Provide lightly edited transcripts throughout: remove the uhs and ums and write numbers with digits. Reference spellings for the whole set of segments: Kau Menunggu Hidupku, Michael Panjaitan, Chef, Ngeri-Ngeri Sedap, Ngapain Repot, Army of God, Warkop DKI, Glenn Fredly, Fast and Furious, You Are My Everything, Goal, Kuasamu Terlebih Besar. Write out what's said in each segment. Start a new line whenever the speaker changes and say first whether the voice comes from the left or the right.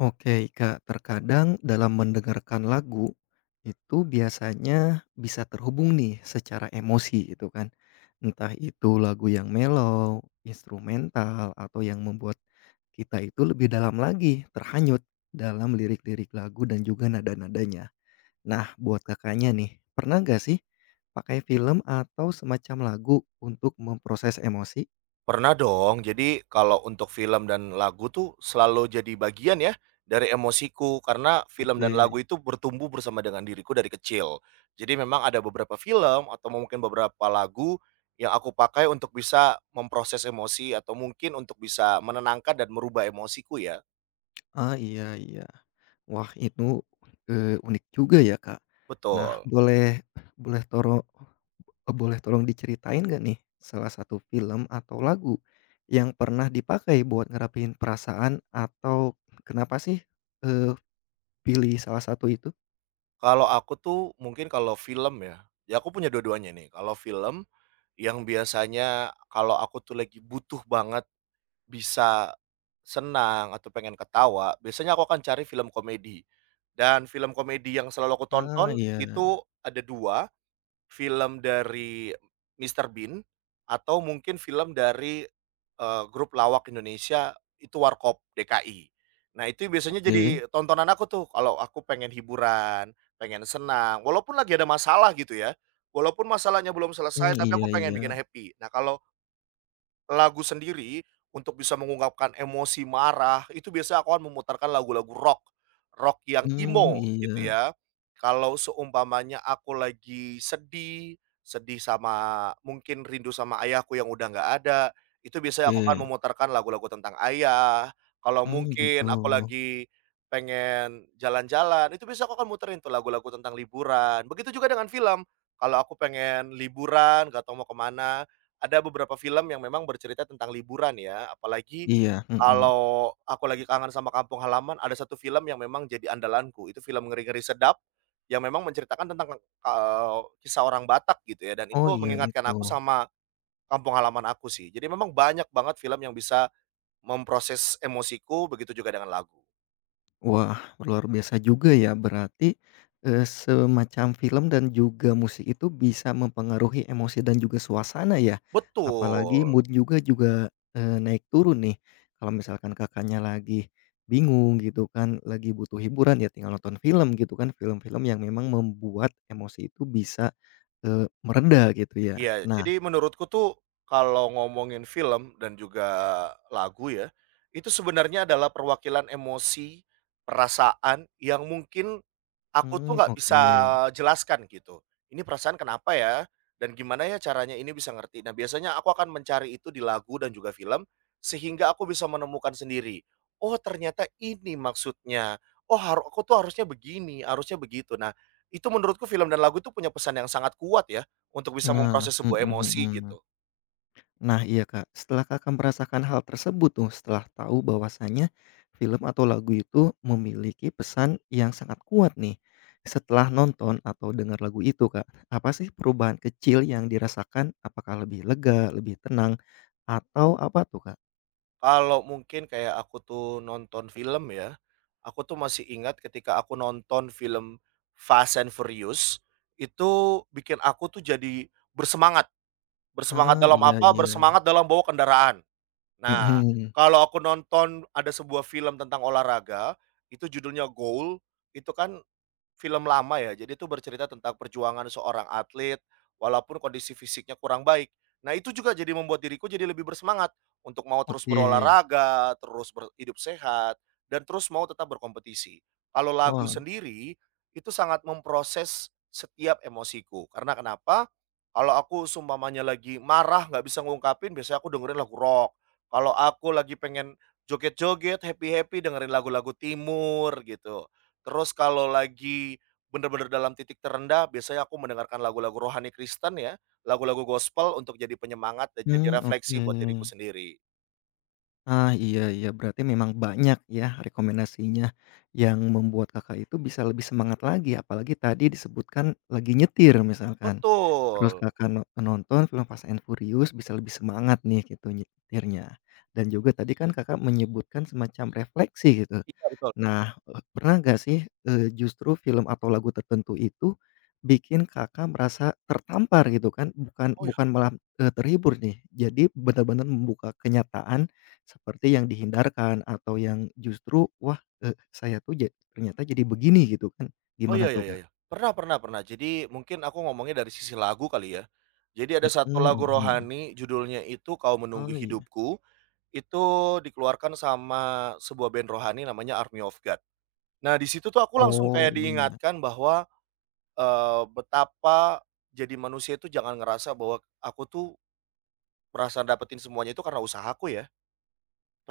left: Oke, Kak, terkadang dalam mendengarkan lagu itu biasanya bisa terhubung nih secara emosi gitu kan. Entah itu lagu yang mellow, instrumental atau yang membuat kita itu lebih dalam lagi, terhanyut dalam lirik-lirik lagu dan juga nada-nadanya. Nah, buat Kakaknya nih, pernah nggak sih pakai film atau semacam lagu untuk memproses emosi?
right: Pernah dong, jadi kalau untuk film dan lagu tuh selalu jadi bagian ya dari emosiku, karena film dan lagu
left: Oke.
right: itu bertumbuh bersama dengan diriku dari kecil. Jadi memang ada beberapa film atau mungkin beberapa lagu yang aku pakai untuk bisa memproses emosi atau mungkin untuk bisa menenangkan dan merubah emosiku ya.
left: Ah, iya iya. Wah, itu, unik juga ya, Kak. Nah,
right: Betul.
left: boleh boleh toro eh, boleh tolong diceritain nggak nih salah satu film atau lagu yang pernah dipakai buat ngerapihin perasaan atau kenapa sih, eee, pilih salah satu itu?
right: Kalau aku tuh mungkin kalau film ya, ya aku punya dua-duanya nih. Kalau film yang biasanya kalau aku tuh lagi butuh banget bisa senang atau pengen ketawa, biasanya aku akan cari film komedi. Dan film komedi yang selalu aku
left: Ah,
right: tonton
left: iya.
right: itu ada 2 film dari Mr. Bean atau mungkin film dari, grup lawak Indonesia itu Warkop DKI. Nah, itu biasanya
left: Oke.
right: jadi tontonan aku tuh kalau aku pengen hiburan, pengen senang, walaupun lagi ada masalah gitu ya, walaupun masalahnya belum
left: Hmm,
right: selesai tapi aku
left: iya
right: pengen
left: iya.
right: bikin happy. Nah, kalau lagu sendiri untuk bisa mengungkapkan emosi marah, itu biasanya aku akan memutarkan lagu-lagu rock, rock yang
left: Hmm,
right: emo
left: iya.
right: gitu ya. Kalau seumpamanya aku lagi sedih, sedih sama mungkin rindu sama ayahku yang udah nggak ada, itu biasanya aku akan
left: Oke.
right: memutarkan lagu-lagu tentang ayah. Kalau
left: Hmm, gitu.
right: mungkin aku lagi pengen jalan-jalan, itu biasanya aku akan muterin tuh lagu-lagu tentang liburan. Begitu juga dengan film, kalau aku pengen liburan, nggak tahu mau ke mana, ada beberapa film yang memang bercerita tentang liburan ya, apalagi
left: Iya, mhm.
right: kalau aku lagi kangen sama kampung halaman, ada satu film yang memang jadi andalanku, itu film Ngeri-Ngeri Sedap, yang memang menceritakan tentang, kisah orang Batak gitu ya, dan
left: Oh,
right: itu
left: iya
right: mengingatkan
left: itu.
right: aku sama kampung halaman aku sih. Jadi memang banyak banget film yang bisa memproses emosiku, begitu juga dengan lagu.
left: Wah, luar biasa juga ya. Berarti, semacam film dan juga musik itu bisa mempengaruhi emosi dan juga suasana ya? Apalagi
right: Betul.
left: mood juga juga, naik turun nih. Kalau misalkan Kakaknya lagi bingung gitu kan, lagi butuh hiburan ya tinggal nonton film gitu kan, film-film yang memang membuat emosi itu bisa, mereda gitu ya.
right: Iya,
left: Nah,
right: jadi menurutku tuh kalau ngomongin film dan juga lagu ya, itu sebenarnya adalah perwakilan emosi, perasaan yang mungkin aku tuh
left: mmm,
right: nggak bisa
left: oke.
right: jelaskan gitu, ini perasaan kenapa ya, dan gimana ya caranya ini bisa ngerti. Nah, biasanya aku akan mencari itu di lagu dan juga film, sehingga aku bisa menemukan sendiri, "Oh ternyata ini maksudnya, oh aku tuh harusnya begini, harusnya begitu." Nah, itu menurutku film dan lagu itu punya pesan yang sangat kuat ya, untuk bisa
left: Nah,
right: memproses sebuah
left: mhm
right: emosi
left: mhm.
right: gitu.
left: Nah iya Kak, setelah Kakak merasakan hal tersebut tuh, setelah tahu bahwasannya film atau lagu itu memiliki pesan yang sangat kuat nih, setelah nonton atau dengar lagu itu Kak, apa sih perubahan kecil yang dirasakan? Apakah lebih lega, lebih tenang, atau apa tuh Kak?
right: Kalau mungkin kayak aku tuh nonton film ya, aku tuh masih ingat ketika aku nonton film Fast and Furious, itu bikin aku tuh jadi bersemangat. Bersemangat oh,
left: Ah,
right: dalam
left: iya
right: apa?
left: iya.
right: Bersemangat dalam bawa kendaraan. Nah,
left: Mhm.
right: kalau aku nonton ada sebuah film tentang olahraga, itu judulnya Goal, itu kan film lama ya, jadi itu bercerita tentang perjuangan seorang atlet, walaupun kondisi fisiknya kurang baik. Nah itu juga jadi membuat diriku jadi lebih bersemangat, untuk mau terus
left: Oke.
right: berolahraga, terus ber hidup sehat, dan terus mau tetap berkompetisi. Kalau lagu
left: Wah.
right: sendiri, itu sangat memproses setiap emosiku, karena kenapa, kalau aku seumpamanya lagi marah nggak bisa ngungkapin, biasanya aku dengerin lagu rock. Kalau aku lagi pengen joget-joget, happy-happy dengerin lagu-lagu timur gitu. Terus kalau lagi bener-bener dalam titik terendah, biasanya aku mendengarkan lagu-lagu rohani Kristen ya, lagu-lagu gospel untuk jadi penyemangat dan
left: Hmm,
right: jadi
left: oke.
right: refleksi buat diriku sendiri.
left: Ah, iya iya, berarti memang banyak ya rekomendasinya yang membuat Kakak itu bisa lebih semangat lagi, apalagi tadi disebutkan lagi nyetir misalkan, terus
right: Betul.
left: Kakak no nonton film Fast& and Furious bisa lebih semangat nih gitu nyetirnya, dan juga tadi kan Kakak menyebutkan semacam refleksi gitu.
right: Iya betul.
left: Nah, pernah nggak sih, justru film atau lagu tertentu itu bikin Kakak merasa tertampar gitu kan, bukan
right: Oh ya,
left: bukan malah, terhibur nih. Jadi benar-benar membuka kenyataan seperti yang dihindarkan atau yang justru, "Wah, saya tuh ternyata jadi begini," gitu kan.
right: oh
left: Gimana
right: ya ya
left: tuh,
right: ya
left: Kak?
right: ya. Pernah pernah pernah. Jadi mungkin aku ngomongnya dari sisi lagu kali ya. Jadi ada satu
left: Mhm
right: lagu
left: mhm.
right: rohani judulnya itu Kau
left: Oh
right: Menunggu
left: iya.
right: Hidupku, itu dikeluarkan sama sebuah band rohani namanya Army of God. Nah, di situ tuh aku langsung
left: Oh
right: kayak
left: iya.
right: diingatkan bahwa betapa jadi manusia itu jangan ngerasa bahwa aku tuh merasa dapetin semuanya itu karena usahaku ya.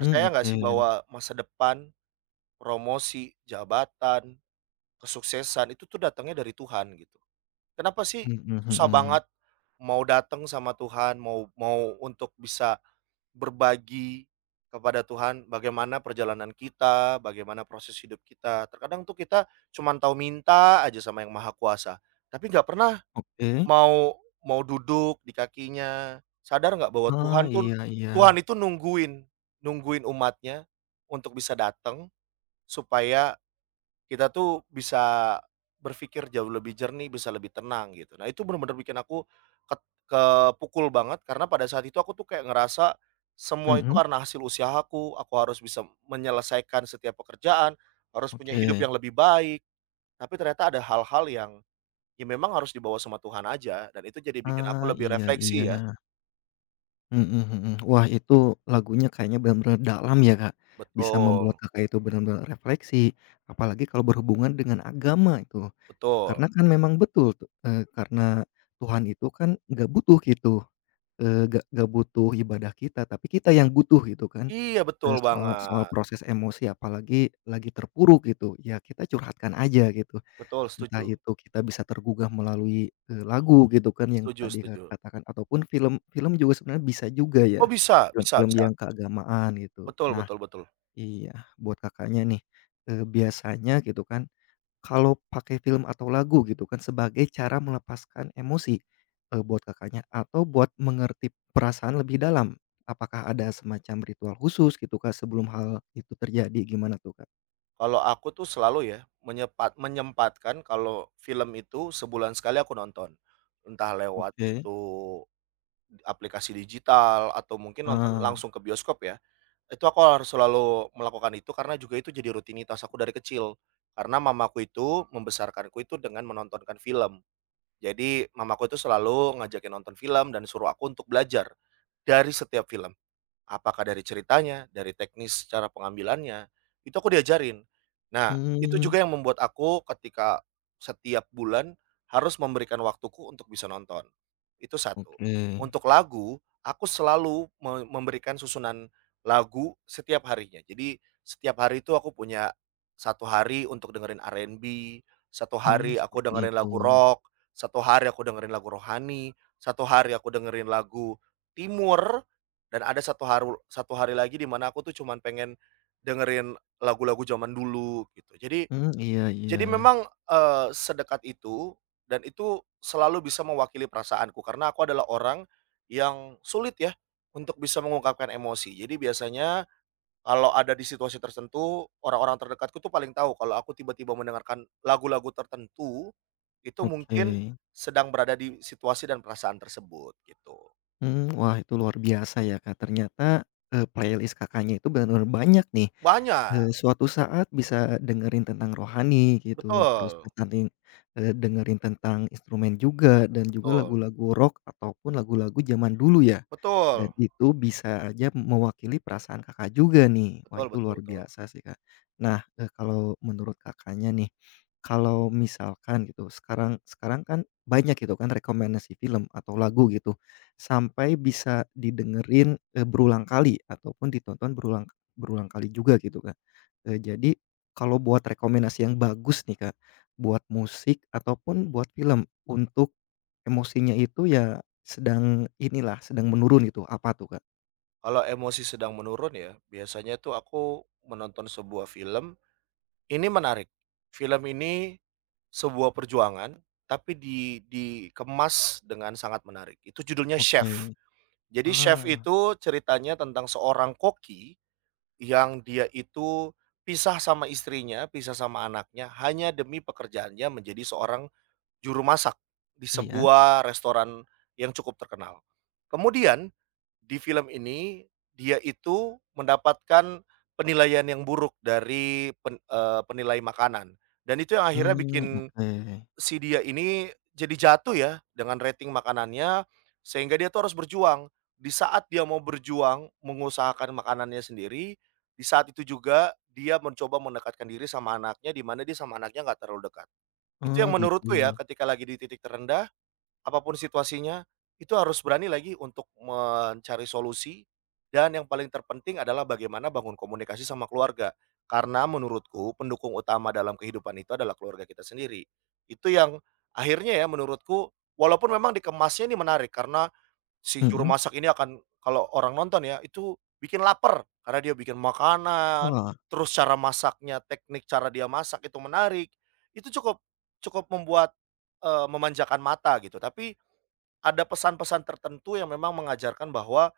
left: Mmm,
right: nggak
left: oke.
right: sih bahwa masa depan, promosi, jabatan, kesuksesan itu tuh datangnya dari Tuhan gitu. Kenapa sih
left: Mhm
right: susah
left: mhm.
right: banget mau datang sama Tuhan, mau mau untuk bisa berbagi kepada Tuhan bagaimana perjalanan kita, bagaimana proses hidup kita. Terkadang tuh kita cuman tahu minta aja sama Yang Maha Kuasa, tapi nggak pernah
left: Oke.
right: Mau mau duduk di kakinya, sadar nggak bahwa
left: Ah,
right: Tuhan tuh
left: iya iya.
right: Tuhan itu nungguin nungguin umatnya untuk bisa datang, supaya kita tuh bisa berpikir jauh lebih jernih, bisa lebih tenang gitu. Nah itu bener-bener bikin aku ket kepukul banget karena pada saat itu aku tuh kayak ngerasa, semua itu
left: Mhm,
right: karena hasil usahaku, aku harus bisa menyelesaikan setiap pekerjaan, harus punya hidup
left: oke.
right: yang lebih baik, tapi ternyata ada hal-hal yang ya memang harus dibawa sama Tuhan aja, dan itu jadi bikin aku
left: Ah,
right: lebih
left: iya
right: refleksi ya.
left: iya. Mhm mhm. Wah itu lagunya kayaknya benar-benar dalam ya, Kak, bisa membuat
right: Betul,
left: Kakak itu benar-benar refleksi, apalagi kalau berhubungan dengan agama itu.
right: betul.
left: Karena kan memang betul tu karena Tuhan itu kan nggak butuh gitu, nggak butuh ibadah kita, tapi kita yang butuh gitu kan,
right: Iya betul
left: soal soal
right: banget.
left: proses emosi apalagi lagi terpuruk gitu, ya kita curhatkan aja gitu.
right: Betul,
left: Entah
right: setuju.
left: itu kita bisa tergugah melalui, lagu gitu kan yang
right: Setuju
left: tadi Kakak
right: setuju.
left: katakan ataupun film film juga sebenarnya bisa juga ya,
right: Oh bisa bisa
left: film-film
right: bisa.
left: yang keagamaan gitu.
right: Betul
left: Nah
right: betul betul.
left: iya, buat Kakaknya nih, biasanya gitu kan kalau pakai film atau lagu gitu kan sebagai cara melepaskan emosi, buat Kakaknya atau buat mengerti perasaan lebih dalam, apakah ada semacam ritual khusus gitu Kak sebelum hal itu terjadi? Gimana tuh Kak?
right: Kalau aku tuh selalu ya, menyempatkan kalau film itu sebulan sekali aku nonton. Entah lewat
left: Oke.
right: itu aplikasi digital atau mungkin nonton
left: Ah.
right: langsung ke bioskop ya. Itu aku harus selalu melakukan itu karena juga itu jadi rutinitas aku dari kecil. Karena mamaku itu membesarkanku itu dengan menontonkan film. Jadi mamaku itu selalu ngajakin nonton film dan suruh aku untuk belajar dari setiap film. Apakah dari ceritanya, dari teknis cara pengambilannya, itu aku diajarin. Nah, itu
left: Mmm,
right: juga yang membuat aku ketika setiap bulan harus memberikan waktuku untuk bisa nonton, itu satu.
left: oke.
right: Untuk lagu, aku selalu memberikan susunan lagu setiap harinya. Jadi setiap hari itu aku punya satu hari untuk dengerin R&B, satu
left: Mmm,
right: hari aku
left: seperti
right: dengerin
left: itu.
right: lagu rock, satu hari aku dengerin lagu rohani, satu hari aku dengerin lagu timur. Dan ada satu hari lagi di mana aku tuh cuman pengen dengerin lagu-lagu zaman dulu gitu. Jadi
left: Mmm, iya iya.
right: jadi memang, sedekat itu dan itu selalu bisa mewakili perasaanku karena aku adalah orang yang sulit ya untuk bisa mengungkapkan emosi. Jadi biasanya kalau ada di situasi tertentu, orang-orang terdekatku tuh paling tahu kalau aku tiba-tiba mendengarkan lagu-lagu tertentu, itu
left: Oke.
right: mungkin sedang berada di situasi dan perasaan tersebut gitu.
left: Mmm, wah itu luar biasa ya Kak, ternyata, playlist Kakaknya itu benar-benar banyak nih,
right: Banyak,
left: suatu saat bisa dengerin tentang rohani gitu, terus
right: betul,
left: nanti, dengerin tentang instrumen juga, dan juga
right: betul.
left: lagu-lagu rock ataupun lagu-lagu zaman dulu ya, dan
right: Betul,
left: itu bisa aja mewakili perasaan Kakak juga nih, wah
right: betul
left: itu
right: betul
left: luar
right: betul.
left: biasa sih Kak. Nah, kalau menurut Kakaknya nih, kalau misalkan gitu sekarang sekarang kan banyak gitu kan rekomendasi film atau lagu gitu, sampai bisa didengerin, berulang kali ataupun ditonton berulang berulang kali juga gitu, Kak. Jadi kalau buat rekomendasi yang bagus nih, Kak, buat musik ataupun buat film untuk emosinya itu ya sedang inilah, sedang menurun gitu, apa tuh, Kak?
right: Kalau emosi sedang menurun ya, biasanya tuh aku menonton sebuah film, ini menarik. Film ini sebuah perjuangan, tapi dikemas dengan sangat menarik. Itu judulnya Chef.
left: Oke.
right: Jadi Chef
left: Ah,
right: itu ceritanya tentang seorang koki yang dia itu pisah sama istrinya, pisah sama anaknya hanya demi pekerjaannya menjadi seorang juru masak di
left: iya.
right: sebuah restoran yang cukup terkenal. Kemudian di film ini, dia itu mendapatkan penilaian yang buruk dari penilai makanan dan itu yang akhirnya
left: Mmm,
right: bikin
left: oke.
right: si dia ini jadi jatuh ya dengan rating makanannya, sehingga dia tuh harus berjuang. Di saat dia mau berjuang mengusahakan makanannya sendiri, di saat itu juga dia mencoba mendekatkan diri sama anaknya, di mana dia sama anaknya nggak terlalu dekat. Itu
left: Oh,
right: yang
left: gitu.
right: menurutku ya ketika lagi di titik terendah apapun situasinya, itu harus berani lagi untuk mencari solusi, dan yang paling terpenting adalah bagaimana bangun komunikasi sama keluarga. Karena menurutku pendukung utama dalam kehidupan itu adalah keluarga kita sendiri. Itu yang akhirnya ya menurutku, walaupun memang dikemasnya ini menarik karena si juru
left: Mhm.
right: masak ini akan kalau orang nonton ya, itu bikin lapar karena dia bikin makanan,
left: Wah.
right: terus cara masaknya, teknik cara dia masak itu menarik. Itu cukup cukup membuat, memanjakan mata gitu. Tapi ada pesan-pesan tertentu yang memang mengajarkan bahwa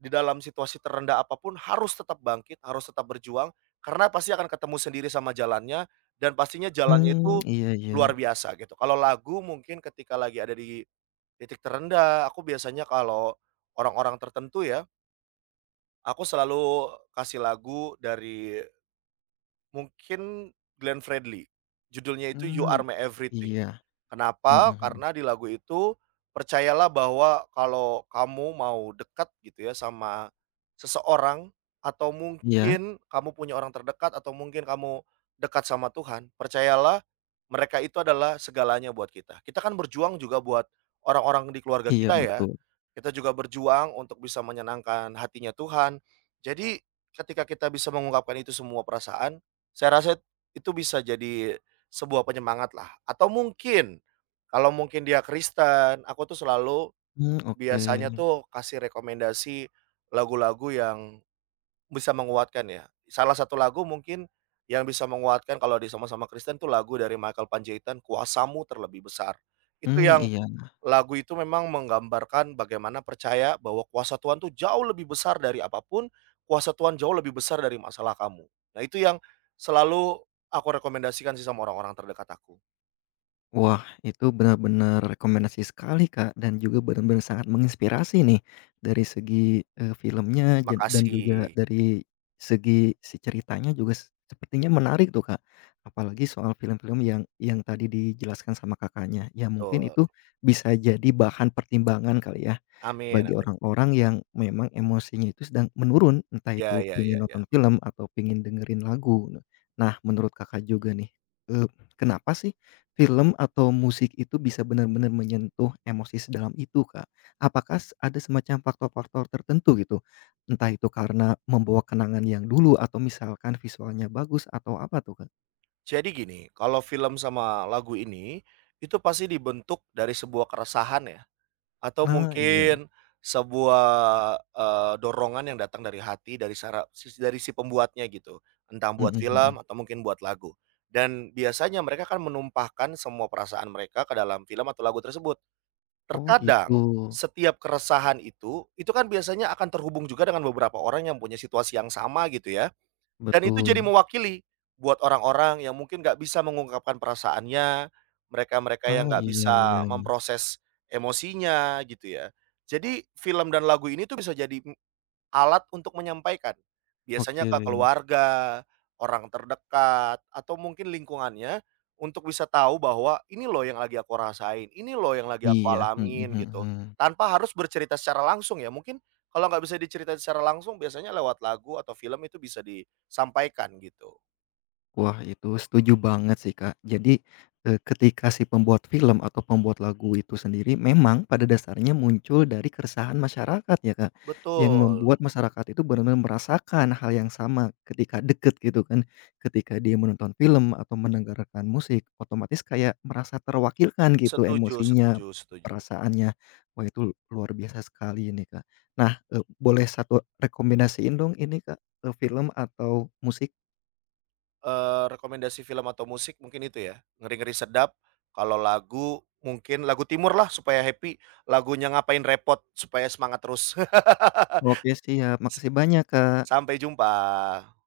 right: di dalam situasi terendah apapun harus tetap bangkit, harus tetap berjuang, karena pasti akan ketemu sendiri sama jalannya dan pastinya jalannya
left: Mmm,
right: itu
left: iya iya.
right: luar biasa gitu. Kalau lagu mungkin ketika lagi ada di titik terendah, aku biasanya kalau orang-orang tertentu ya, aku selalu kasih lagu dari mungkin Glenn Fredly. Judulnya itu You
left: Mmm,
right: Are My Everything.
left: iya. Mhm
right: Kenapa?
left: mhm.
right: Karena di lagu itu, percayalah bahwa kalau kamu mau dekat gitu ya sama seseorang atau
left: Iya?
right: mungkin kamu punya orang terdekat atau mungkin kamu dekat sama Tuhan, percayalah mereka itu adalah segalanya buat kita. Kita kan berjuang juga buat orang-orang di keluarga
left: Iya,
right: kita ya.
left: betul.
right: Kita juga berjuang untuk bisa menyenangkan hatinya Tuhan. Jadi ketika kita bisa mengungkapkan itu semua perasaan, saya rasa itu bisa jadi sebuah penyemangat lah, atau mungkin kalau mungkin dia Kristen, aku tuh selalu
left: Mmm, oke.
right: biasanya tuh kasih rekomendasi lagu-lagu yang bisa menguatkan ya. Salah satu lagu mungkin yang bisa menguatkan kalau di sama-sama Kristen tuh lagu dari Michael Panjaitan, "Kuasamu Terlebih Besar." Itu
left: Mmm,
right: yang
left: iya.
right: lagu itu memang menggambarkan bagaimana percaya bahwa kuasa Tuhan tuh jauh lebih besar dari apapun kuasa Tuhan jauh lebih besar dari masalah kamu. Nah itu yang selalu aku rekomendasikan sih sama orang-orang terdekat aku.
left: Wah, itu benar-benar rekomendasi sekali, Kak, dan juga benar-benar sangat menginspirasi nih dari segi, filmnya dan juga
right: Makasih,
left: dari segi ceritanya juga sepertinya menarik tuh, Kak. Apalagi soal film-film yang tadi dijelaskan sama Kakaknya. Ya mungkin
right: betul.
left: itu bisa jadi bahan pertimbangan kali ya.
right: Amin
left: Bagi
right: amin.
left: orang-orang yang memang emosinya itu sedang menurun, entah
right: Ya
left: itu
right: ya ya
left: pingin
right: ya.
left: nonton film atau pingin dengerin lagu. Nah, menurut Kakak juga nih, eee, kenapa sih film atau musik itu bisa benar-benar menyentuh emosi sedalam itu, Kak? Apakah ada semacam faktor-faktor tertentu gitu? Entah itu karena membawa kenangan yang dulu atau misalkan visualnya bagus atau apa tuh, Kak?
right: Jadi gini, kalau film sama lagu ini, itu pasti dibentuk dari sebuah keresahan ya, atau
left: Ah, iya.
right: mungkin sebuah, dorongan yang datang dari hati, dari sara sis dari si pembuatnya gitu, entah
left: Mhm
right: buat film
left: mhm.
right: atau mungkin buat lagu. Dan biasanya mereka akan menumpahkan semua perasaan mereka ke dalam film atau lagu tersebut.
left: Oh
right: Terkadang
left: gitu.
right: setiap keresahan itu kan biasanya akan terhubung juga dengan beberapa orang yang punya situasi yang sama gitu ya. Dan itu jadi
left: Betul.
right: mewakili buat orang-orang yang mungkin nggak bisa mengungkapkan perasaannya, mereka-mereka
left: Ah,
right: yang nggak
left: iya iya
right: bisa
left: iya.
right: memproses emosinya gitu ya. Jadi film dan lagu ini tuh bisa jadi alat untuk menyampaikan. Biasanya
left: Oke.
right: ke keluarga, orang terdekat, atau mungkin lingkungannya untuk bisa tahu bahwa, "Ini loh yang lagi aku rasain, ini loh yang lagi aku
left: Iya, mhm
right: alamin,"
left: mhm.
right: gitu.
left: Mhm.
right: Tanpa harus bercerita secara langsung ya, mungkin kalau nggak bisa diceritain secara langsung biasanya lewat lagu atau film itu bisa disampaikan gitu.
left: Wah, itu setuju banget sih, Kak. Jadi, ketika si pembuat film atau pembuat lagu itu sendiri memang pada dasarnya muncul dari keresahan masyarakat ya, Kak, yang
right: Betul,
left: membuat masyarakat itu benar-benar merasakan hal yang sama ketika deket gitu kan. Ketika dia menonton film atau mendengarkan musik, otomatis kayak merasa terwakilkan gitu
right: setuju
left: emosinya,
right: setuju setuju.
left: perasaannya. Wah, itu luar biasa sekali ini, Kak. Nah, boleh satu rekomendasiin dong ini, Kak, film atau musik?
right: Rekomendasi film atau musik mungkin itu ya, Ngeri-Ngeri Sedap, kalau lagu mungkin lagu timur lah supaya happy, lagunya Ngapain Repot supaya semangat terus.
left: Oke siap,
right: S
left: makasih banyak, Kak.
right: sampai jumpa.